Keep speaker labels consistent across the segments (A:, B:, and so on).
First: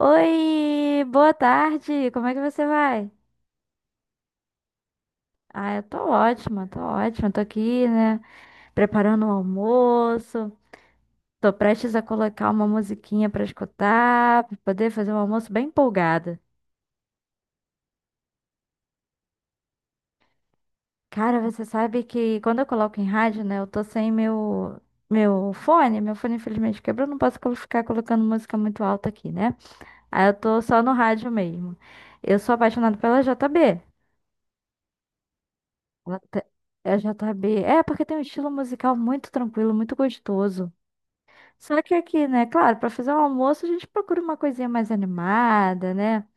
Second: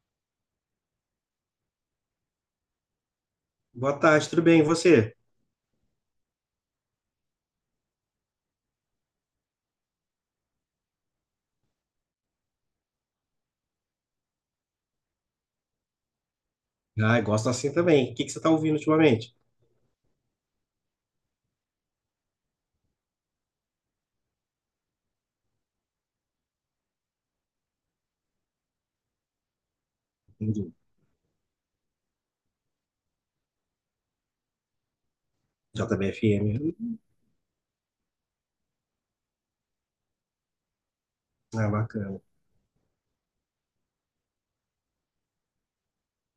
A: Oi, boa tarde. Como é que você vai?
B: Boa tarde, tudo bem? E você?
A: Ah, eu tô ótima, tô ótima. Tô aqui, né, preparando o almoço. Tô prestes a colocar uma musiquinha pra escutar, pra poder fazer um almoço bem empolgada.
B: Ah, eu gosto assim também. O que que você está ouvindo ultimamente?
A: Cara, você sabe que quando eu coloco em rádio, né, eu tô sem meu fone, meu fone infelizmente quebrou, não posso ficar colocando música muito alta aqui, né? Aí eu tô
B: Entendi.
A: só no rádio mesmo. Eu sou apaixonada pela JB.
B: JBFM.
A: Até- É
B: Hum.
A: J B É, porque tem um estilo musical muito tranquilo, muito gostoso.
B: Ah,
A: Só que
B: bacana.
A: aqui, né? Claro, para fazer o almoço a gente procura uma coisinha mais animada, né?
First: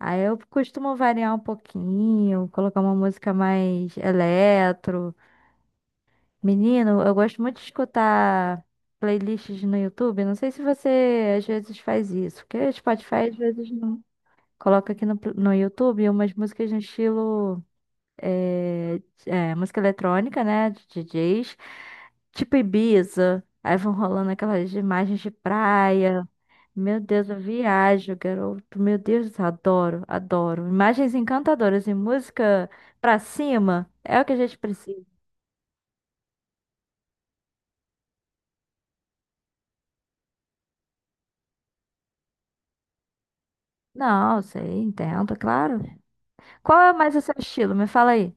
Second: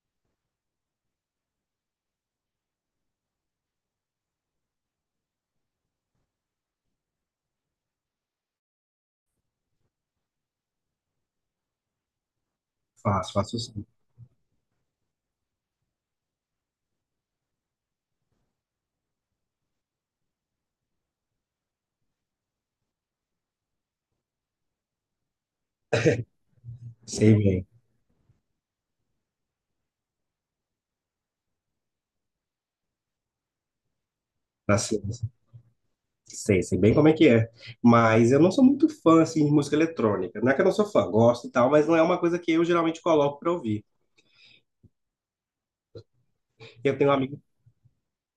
A: Aí eu costumo variar um pouquinho, colocar uma música mais eletro. Menino, eu gosto muito de escutar playlists no YouTube. Não sei se você às vezes faz isso, porque Spotify
B: Faço,
A: às
B: faço
A: vezes
B: sim.
A: não. Coloca aqui no YouTube umas músicas no estilo. é, Música eletrônica, né? De DJs, tipo Ibiza. Aí vão rolando aquelas imagens de praia. Meu Deus,
B: Sei
A: eu
B: bem.
A: viajo, garoto. Meu Deus, adoro, adoro. Imagens encantadoras e música pra cima é o que a gente
B: Assim,
A: precisa.
B: sei bem como é que é. Mas eu não sou muito fã assim, de música eletrônica. Não é que eu não sou fã, gosto e tal, mas não é uma coisa que eu geralmente coloco para ouvir.
A: Não, sei, entendo, claro. Qual é
B: Eu tenho um
A: mais o seu
B: amigo,
A: estilo? Me fala aí.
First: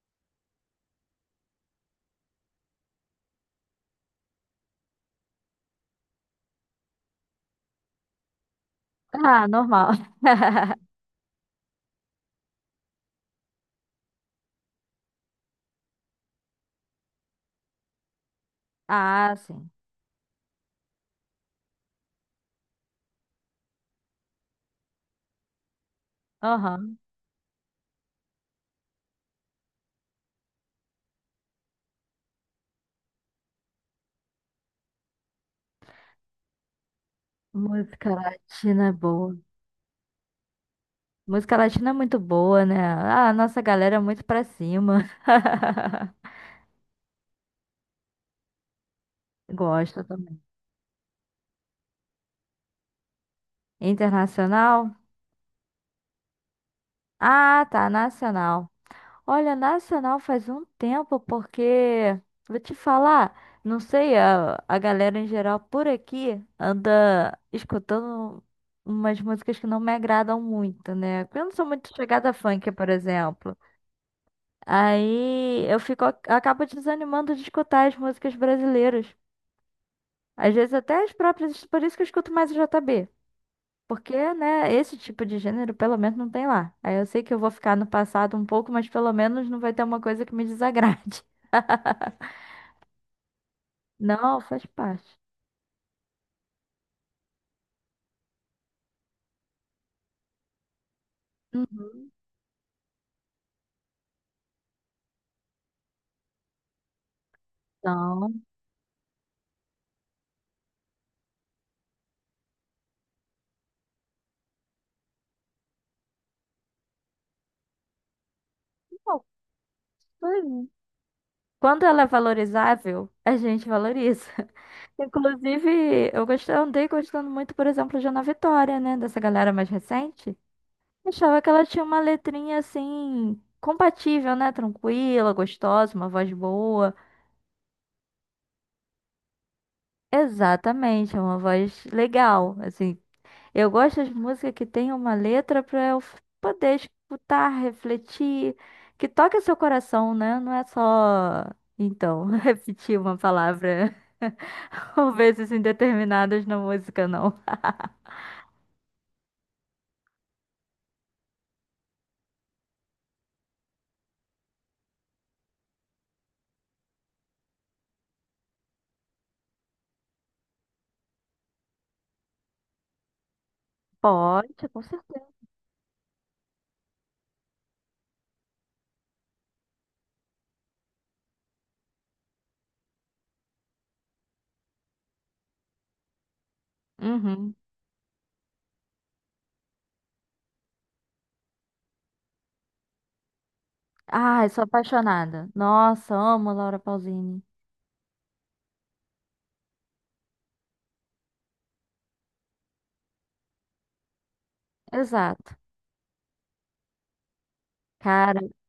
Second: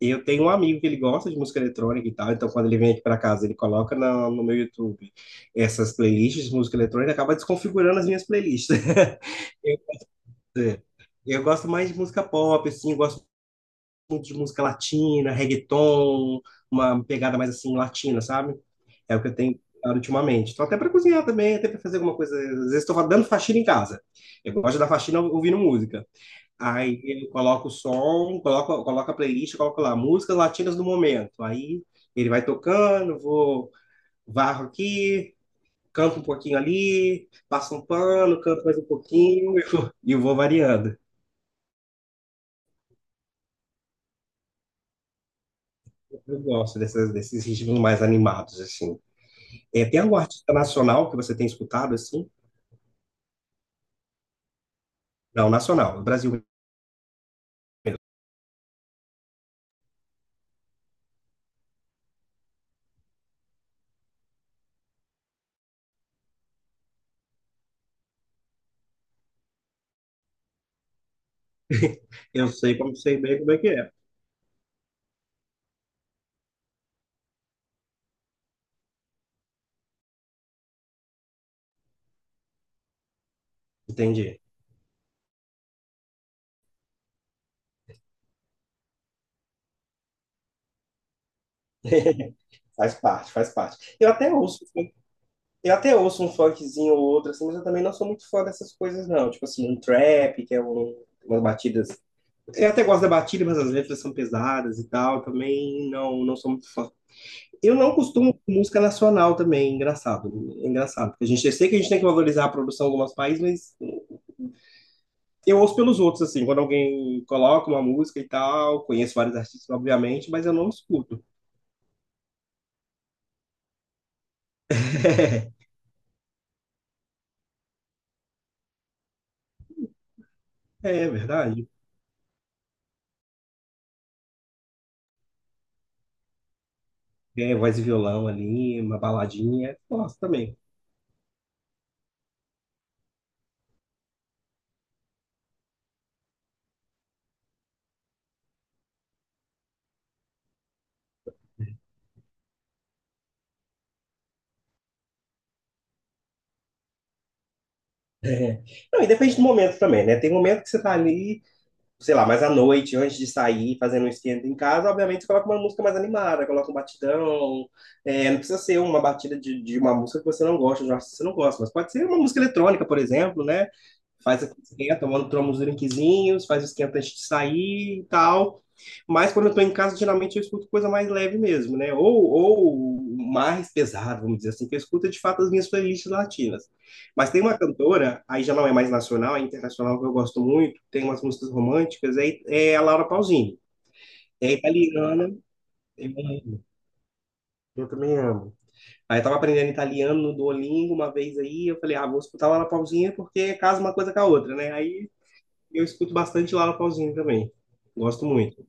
B: eu tenho um amigo que ele gosta de música eletrônica e tal, então quando ele vem aqui para casa, ele coloca no meu YouTube essas playlists de música eletrônica, acaba desconfigurando as minhas playlists.
A: Ah, normal.
B: É. Eu gosto mais de música pop, assim, eu gosto muito de música latina, reggaeton, uma pegada mais assim latina, sabe? É o que
A: Ah,
B: eu tenho
A: sim.
B: escutado ultimamente. Tô até para cozinhar também, até para fazer alguma coisa. Às vezes estou dando faxina em casa. Eu gosto da faxina ouvindo música.
A: Aham.
B: Aí eu coloco o som, coloco a playlist, coloco lá músicas latinas do momento. Aí ele vai tocando, vou varro aqui, canto um pouquinho ali, passo um
A: Música
B: pano, canto mais um
A: latina é boa.
B: pouquinho e vou variando.
A: Música latina é muito boa, né? Ah, a nossa galera é muito pra cima.
B: Eu gosto desses ritmos mais animados, assim. É, tem
A: Gosto
B: algum
A: também.
B: artista nacional que você tem escutado, assim?
A: Internacional?
B: Não, nacional, do Brasil
A: Ah, tá,
B: mesmo.
A: nacional. Olha, nacional faz um tempo, porque, vou te falar, não sei, a galera em geral por aqui anda escutando umas músicas que não me agradam muito, né? Eu não sou muito chegada a
B: Eu
A: funk,
B: sei
A: por
B: como sei bem como
A: exemplo.
B: é que é.
A: Aí eu fico, acabo desanimando de escutar as músicas brasileiras. Às vezes até as próprias, por isso que eu escuto mais o JB. Porque,
B: Entendi.
A: né, esse tipo de gênero pelo menos não tem lá. Aí eu sei que eu vou ficar no passado um pouco, mas pelo menos não vai ter uma coisa que me desagrade.
B: Faz parte, faz parte. Eu até
A: Não, faz
B: ouço,
A: parte.
B: eu até ouço um funkzinho ou outro, assim, mas eu também não sou muito fã dessas coisas, não. Tipo assim, um trap, que é umas batidas.
A: Uhum.
B: Eu até gosto da batida, mas as letras são pesadas e tal. Eu também não, não sou muito fã. Eu não
A: Então,
B: costumo com música nacional também, é engraçado. É engraçado. Porque a gente, eu sei que a gente tem que valorizar a produção de alguns países, mas eu ouço pelos outros, assim, quando alguém coloca uma música e tal. Conheço
A: não,
B: vários artistas, obviamente,
A: foi.
B: mas eu não escuto.
A: Quando ela é valorizável, a gente valoriza. Inclusive, eu gostei, andei gostando muito, por exemplo, de Ana Vitória, né, dessa galera mais recente.
B: É, é
A: Achava que ela
B: verdade.
A: tinha uma letrinha assim, compatível, né, tranquila, gostosa, uma voz boa.
B: É, voz e violão ali, uma baladinha, gosto também.
A: Exatamente, é uma voz legal. Assim, eu gosto de música que tem uma letra para poder escutar, refletir, que toque seu coração, né? Não é só, então, repetir uma palavra ou vezes indeterminadas na música, não.
B: É. Não, e depende do momento também, né? Tem momento que você tá ali sei lá, mais à noite, antes de sair, fazendo um esquenta em casa, obviamente você coloca uma música mais animada, coloca um batidão. É, não precisa ser uma batida de uma música que você não gosta, de um artista que você não gosta, mas pode ser uma música eletrônica, por exemplo, né? Faz aqui,
A: Pode, com
B: esquenta,
A: certeza.
B: tomando tomamos drinkzinhos, faz o esquenta antes de sair e tal. Mas quando eu tô em casa, geralmente eu escuto coisa mais leve mesmo, né? Ou mais pesado, vamos dizer assim, que eu escuto é, de fato as minhas playlists latinas. Mas tem
A: Uhum.
B: uma cantora, aí já não é mais nacional, é internacional, que eu gosto muito, tem umas músicas românticas, é a Laura Pausini.
A: Ai,
B: É
A: sou
B: italiana,
A: apaixonada.
B: eu
A: Nossa, amo Laura Pausini.
B: eu também amo. Aí eu tava aprendendo italiano no Duolingo uma vez aí, eu falei, ah, vou escutar a Laura Pausini porque casa uma coisa com a outra, né? Aí
A: Exato.
B: eu escuto bastante Laura Pausini também. Gosto
A: Cara,
B: muito.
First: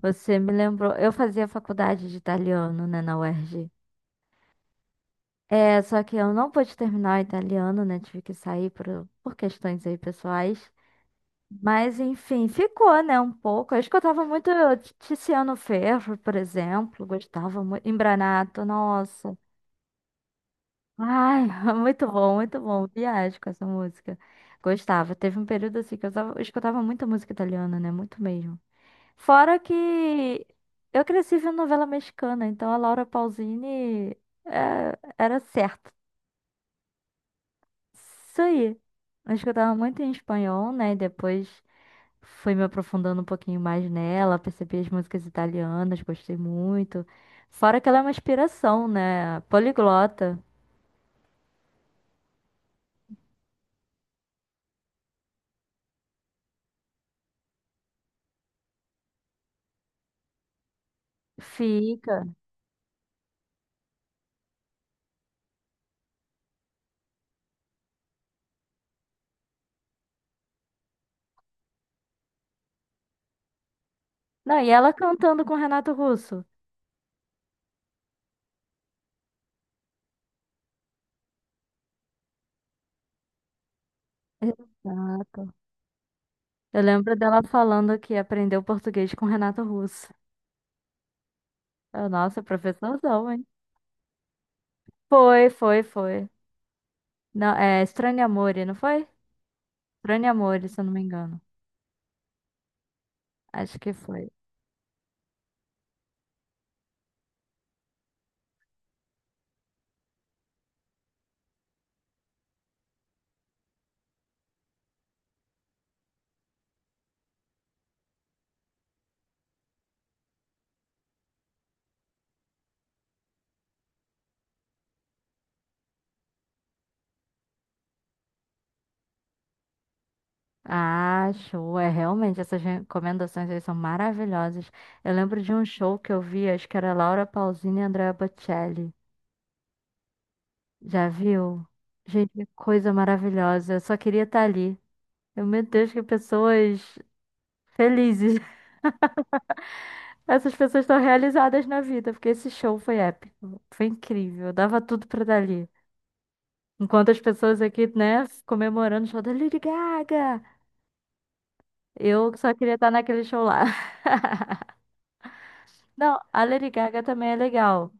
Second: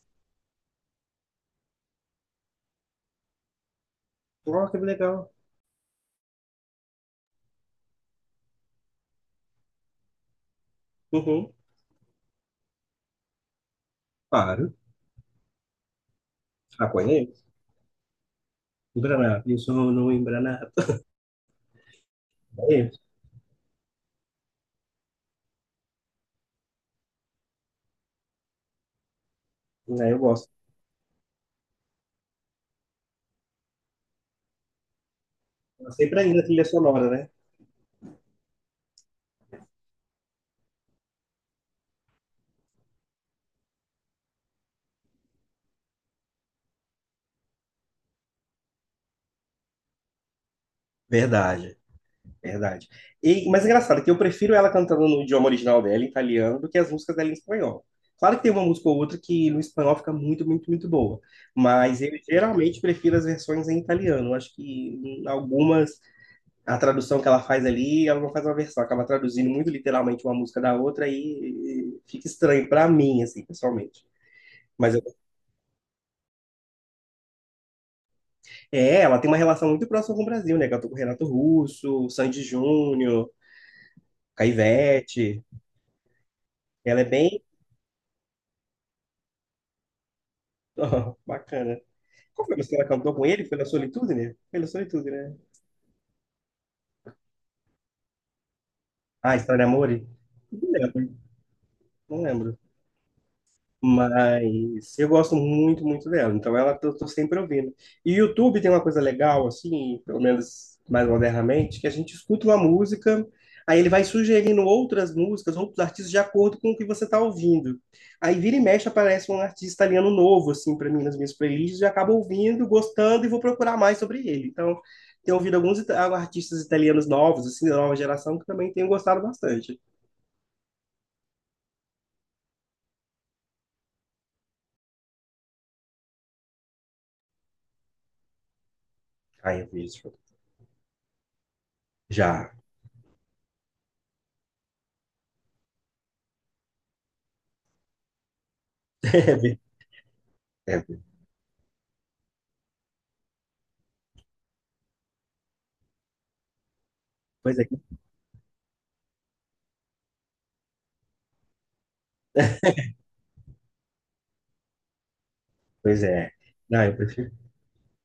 A: você me lembrou. Eu fazia faculdade de italiano, né, na UERJ.
B: Oh, que legal.
A: É, só que eu não pude terminar o italiano, né? Tive que sair por questões aí pessoais.
B: Uhum,
A: Mas, enfim, ficou, né? Um pouco. Eu escutava muito
B: claro.
A: Tiziano Ferro, por exemplo.
B: Apanhei.
A: Gostava muito. Embranato, nossa.
B: Embranar. Eu isso no Embranar.
A: Ai, muito bom, muito bom.
B: Apanhei.
A: Viagem com essa música. Gostava. Teve um período assim que eu escutava muita música italiana, né? Muito mesmo. Fora
B: Né, eu
A: que
B: gosto.
A: eu cresci vendo novela mexicana, então a Laura Pausini era certa.
B: Sempre ainda a trilha sonora, né?
A: Isso aí. Acho que eu tava muito em espanhol, né? Depois fui me aprofundando um pouquinho mais nela, percebi as músicas italianas, gostei muito. Fora que ela é uma inspiração, né? Poliglota.
B: Verdade, verdade. E, mas é engraçado que eu prefiro ela cantando no idioma original dela, em italiano, do que as músicas dela em espanhol. Claro que tem uma música ou outra que no espanhol fica muito, muito, muito boa. Mas eu
A: Fica.
B: geralmente prefiro as versões em italiano. Acho que algumas a tradução que ela faz ali, ela não faz uma versão, acaba traduzindo muito literalmente uma música da outra e fica estranho para mim, assim, pessoalmente.
A: Não, e ela
B: Mas eu-
A: cantando com Renato Russo.
B: é, ela tem uma relação muito próxima com o Brasil, né? Cantou com o Renato Russo, o Sandy Júnior, Caivete.
A: Exato. Eu
B: Ela é
A: lembro
B: bem
A: dela falando que aprendeu português com Renato Russo.
B: bacana.
A: Eu,
B: Qual
A: nossa,
B: foi a música que ela cantou com
A: professorzão,
B: ele?
A: hein?
B: Foi na Solitude, né?
A: Foi, foi, foi. Não, é Estranho Amore, não foi?
B: Ah, História de Amor?
A: Estranho
B: Não
A: Amore, se eu não me
B: lembro,
A: engano.
B: não lembro.
A: Acho que foi.
B: Mas eu gosto muito, muito dela. Então ela eu tô sempre ouvindo. E o YouTube tem uma coisa legal, assim, pelo menos mais modernamente, que a gente escuta uma música, aí ele vai sugerindo outras músicas, outros artistas, de acordo com o que você está ouvindo. Aí vira e mexe, aparece um artista italiano novo, assim, para mim nas minhas playlists, e eu acabo ouvindo, gostando e vou procurar mais sobre ele. Então, tenho ouvido alguns artistas italianos novos, assim, da nova geração, que também tenho gostado bastante.
A: Ah, show. É realmente, essas recomendações aí são maravilhosas. Eu lembro de um show que eu vi, acho que era Laura Pausini e Andrea Bocelli.
B: Aí eu vi isso.
A: Já viu? Gente, que
B: Já.
A: coisa maravilhosa. Eu só queria estar ali. Eu, meu Deus, que pessoas felizes. Essas
B: É,
A: pessoas estão realizadas na vida, porque esse show foi épico. Foi incrível. Eu dava tudo pra estar ali. Enquanto as
B: pois
A: pessoas
B: é.
A: aqui, né, comemorando o show da Lady Gaga. Eu só queria estar naquele show lá.
B: Pois
A: Não,
B: é.
A: a Lady
B: Não, eu
A: Gaga
B: prefiro.
A: também é legal.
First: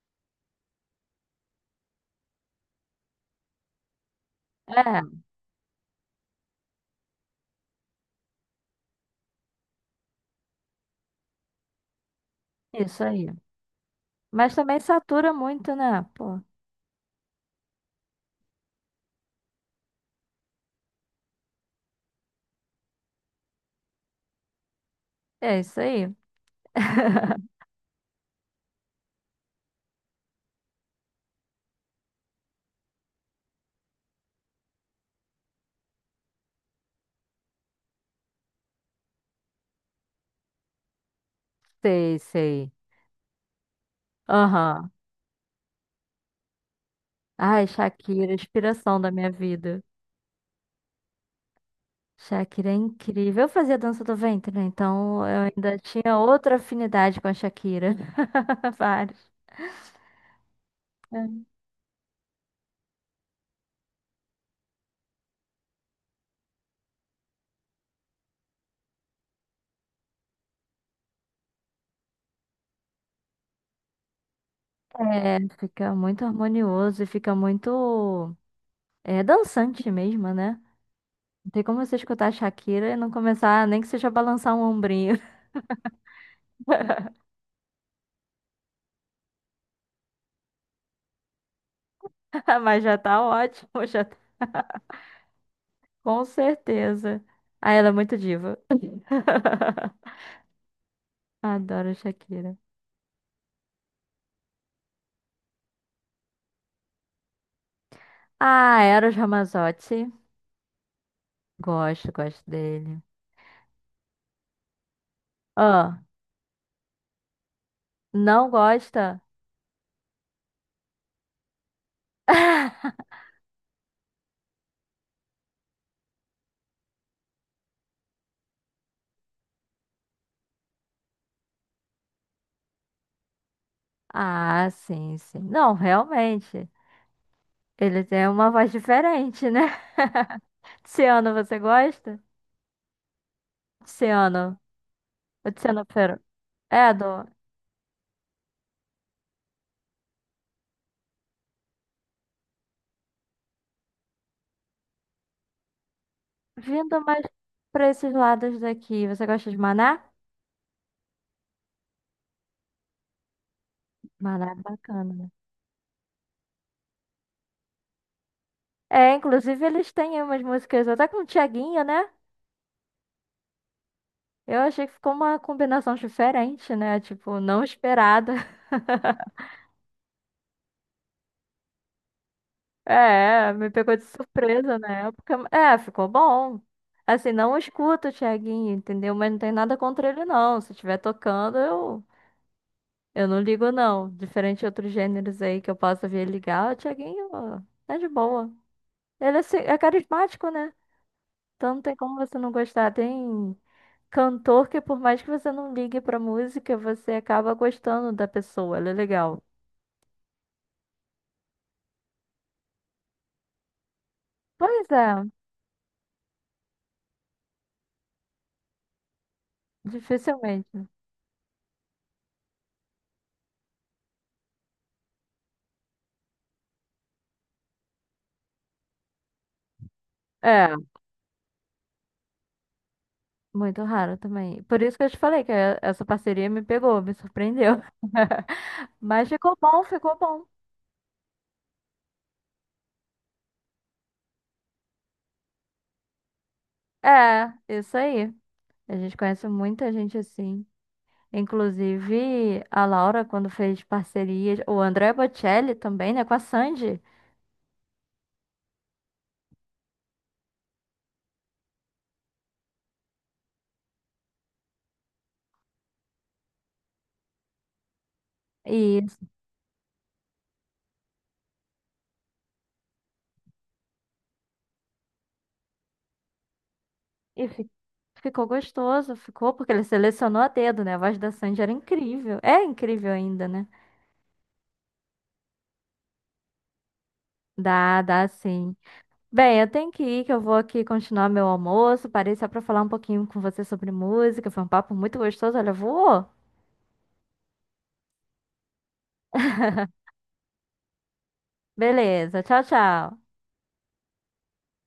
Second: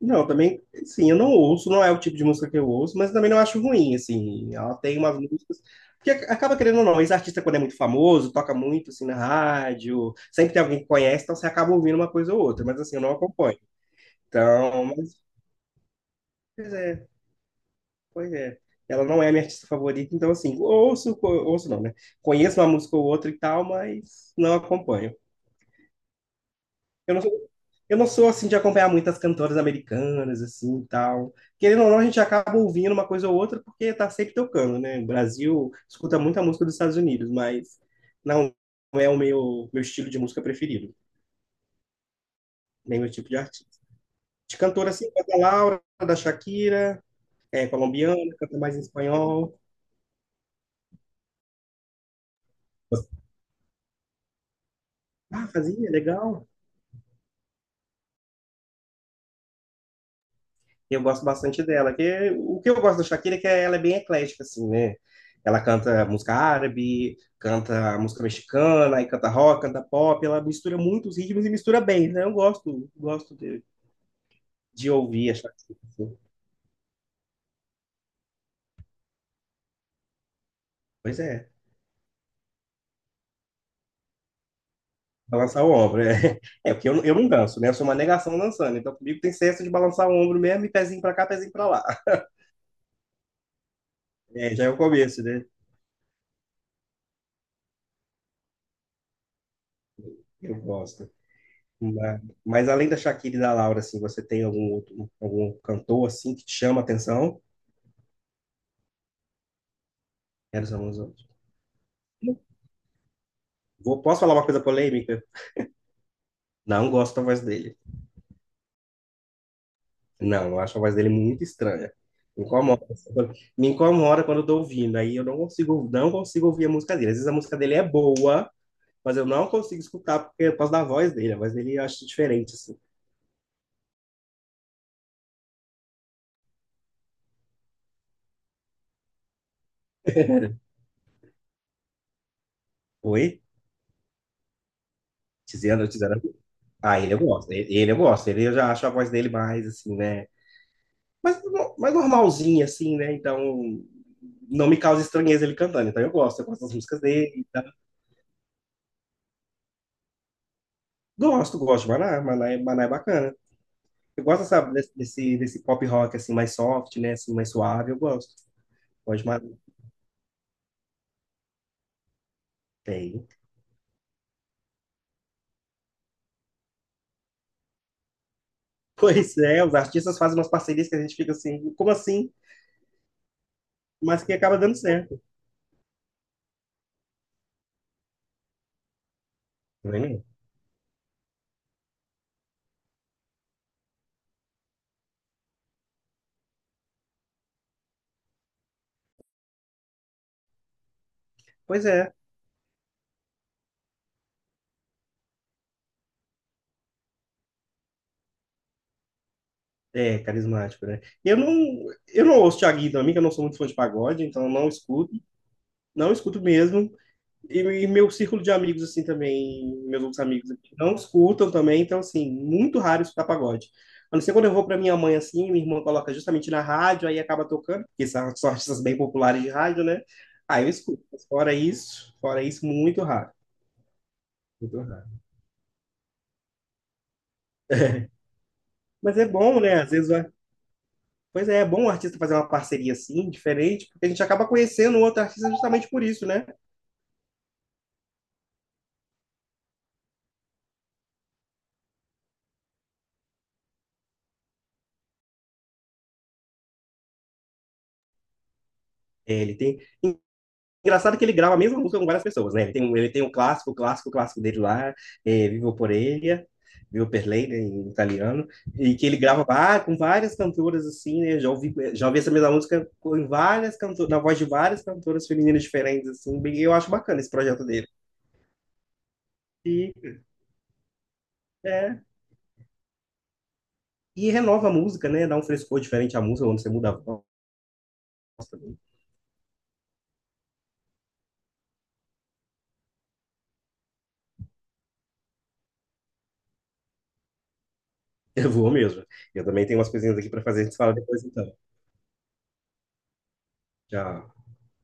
B: Não, também, sim, eu não ouço, não é o tipo de música que eu ouço, mas também não acho ruim, assim. Ela tem
A: É.
B: umas músicas. Porque acaba querendo ou não, esse artista, quando é muito famoso, toca muito, assim, na rádio, sempre tem alguém que conhece, então você acaba ouvindo uma coisa ou outra, mas, assim, eu
A: Isso
B: não
A: aí.
B: acompanho.
A: Mas também
B: Então, mas,
A: satura muito, né? Pô.
B: pois é, pois é. Ela não é a minha artista favorita, então, assim, ouço não, né? Conheço uma música ou outra e tal, mas não acompanho.
A: É isso aí.
B: Eu não sou, eu não sou assim de acompanhar muitas cantoras americanas, assim, e tal. Querendo ou não, a gente acaba ouvindo uma coisa ou outra porque tá sempre tocando, né? O Brasil escuta muita música dos Estados Unidos, mas não é o meu estilo de música preferido,
A: Sei, sei.
B: nem meu tipo de artista. De cantora,
A: Aham.
B: assim, da Laura, da Shakira,
A: Ai,
B: é colombiana,
A: Shakira,
B: canta mais em
A: inspiração da minha
B: espanhol.
A: vida. Shakira é incrível. Eu fazia dança do ventre, né? Então
B: Ah,
A: eu ainda
B: fazia,
A: tinha
B: legal.
A: outra afinidade com a Shakira. Vários.
B: Eu gosto bastante dela. O que eu gosto da Shakira é que ela é bem eclética, assim, né? Ela canta música árabe, canta música mexicana, aí canta rock, canta pop. Ela mistura muitos ritmos e mistura bem, né? Eu gosto de ouvir a
A: É,
B: Shakira,
A: fica
B: assim.
A: muito harmonioso e fica muito dançante mesmo, né?
B: Pois é,
A: Não tem como você escutar a Shakira e não começar, nem que seja a balançar um ombrinho.
B: balançar o ombro. É, é porque eu, eu não danço, né? Eu sou uma negação dançando. Então comigo tem senso de balançar o ombro mesmo e pezinho pra cá, pezinho pra lá.
A: Mas já tá ótimo, já tá.
B: É, já é o começo, né?
A: Com certeza. Ah, ela é muito diva.
B: Eu gosto.
A: Adoro
B: Mas,
A: Shakira.
B: mas além da Shakira e da Laura, assim, você tem algum outro, algum cantor assim que te chama a atenção?
A: Ah, Eros Ramazzotti.
B: Eros Ramazzotti.
A: Gosto, gosto dele.
B: Posso falar uma coisa polêmica?
A: Ah,
B: Não gosto da voz dele.
A: não gosta?
B: Não, eu acho a voz dele muito estranha. Me incomoda. Me incomoda quando eu tô ouvindo. Aí eu não consigo, não consigo ouvir a música dele. Às vezes a música dele é boa, mas eu não consigo escutar porque é por causa da voz dele. A voz dele eu acho diferente, assim.
A: Ah, sim, sim. Não, realmente. Ele tem uma voz diferente, né? Tiziano, você gosta?
B: Oi?
A: Tiziano. O Tiziano
B: Tiziana, Tiziana.
A: Ferro. É,
B: Ah,
A: do...
B: ele eu gosto. Ele eu gosto. Ele eu já acho a voz dele mais, assim, né? Mas, mais normalzinha, assim, né? Então, não me causa estranheza ele cantando. Então eu gosto. Eu gosto das músicas
A: Vindo mais
B: dele.
A: pra esses lados daqui. Você gosta de Maná?
B: Gosto, gosto de Maná. Maná é bacana. Eu gosto,
A: Maná é
B: sabe, desse,
A: bacana, né?
B: desse, desse pop rock assim, mais soft, né? Assim, mais suave, eu gosto.
A: É,
B: Gosto de Maná.
A: inclusive eles têm umas músicas até com o Thiaguinho, né?
B: Tem.
A: Eu achei que ficou uma combinação diferente, né? Tipo, não esperada.
B: Pois é, os artistas fazem umas parcerias que a gente fica assim, como assim?
A: É, me pegou de
B: Mas que acaba dando
A: surpresa na
B: certo.
A: época. É, ficou bom. Assim, não escuto o Thiaguinho, entendeu? Mas não tem nada
B: Não é
A: contra
B: mesmo?
A: ele, não. Se estiver tocando, eu não ligo, não. Diferente de outros gêneros aí que eu possa vir ligar, o Thiaguinho ó, é de boa. Ele é, assim, é carismático, né? Então não
B: Pois
A: tem
B: é.
A: como você não gostar. Tem cantor que, por mais que você não ligue pra música, você acaba gostando da pessoa. Ele é legal.
B: É, carismático, né? Eu não ouço Thiaguinho também, que eu não sou muito fã de pagode, então eu não
A: Pois é,
B: escuto, não escuto mesmo. E, e meu círculo de amigos, assim, também, meus outros amigos aqui,
A: dificilmente.
B: não escutam também, então, assim, muito raro escutar pagode. A não ser quando eu vou para minha mãe, assim, minha irmã coloca justamente na rádio, aí acaba tocando, porque são artistas bem populares de rádio, né? Aí eu
A: É,
B: escuto. Mas fora isso, muito raro.
A: muito raro também.
B: Muito
A: Por isso que eu te
B: raro.
A: falei que essa parceria me pegou, me surpreendeu.
B: Mas é
A: Mas ficou
B: bom, né?
A: bom,
B: Às vezes,
A: ficou bom.
B: pois é, é bom o artista fazer uma parceria assim, diferente, porque a gente acaba conhecendo o outro artista justamente por isso, né?
A: É, isso aí. A gente conhece muita gente assim. Inclusive a Laura, quando fez parcerias, o André Bocelli também, né, com a Sandy.
B: É, ele tem. Engraçado que ele grava a mesma música com várias pessoas, né? Ele tem um clássico, o clássico dele lá, é, Vivo por Ele, Vivo per Lei, né, em italiano, e
A: E,
B: que ele grava com várias cantoras, assim, né? Já ouvi essa mesma música várias cantoras, na voz de várias cantoras femininas diferentes, assim, eu acho bacana esse
A: e
B: projeto dele.
A: ficou gostoso, ficou, porque ele
B: E,
A: selecionou a dedo, né? A voz da Sandy era
B: é,
A: incrível. É incrível ainda, né?
B: e renova a música, né? Dá um frescor diferente à música quando você muda a voz
A: Dá, dá sim.
B: também.
A: Bem, eu tenho que ir, que eu vou aqui continuar meu almoço. Parei só pra falar um pouquinho com você sobre música. Foi um papo muito gostoso, olha, voou.
B: Eu vou mesmo. Eu também tenho umas coisinhas aqui para fazer, a gente fala depois então.
A: Beleza, tchau, tchau.
B: Tchau.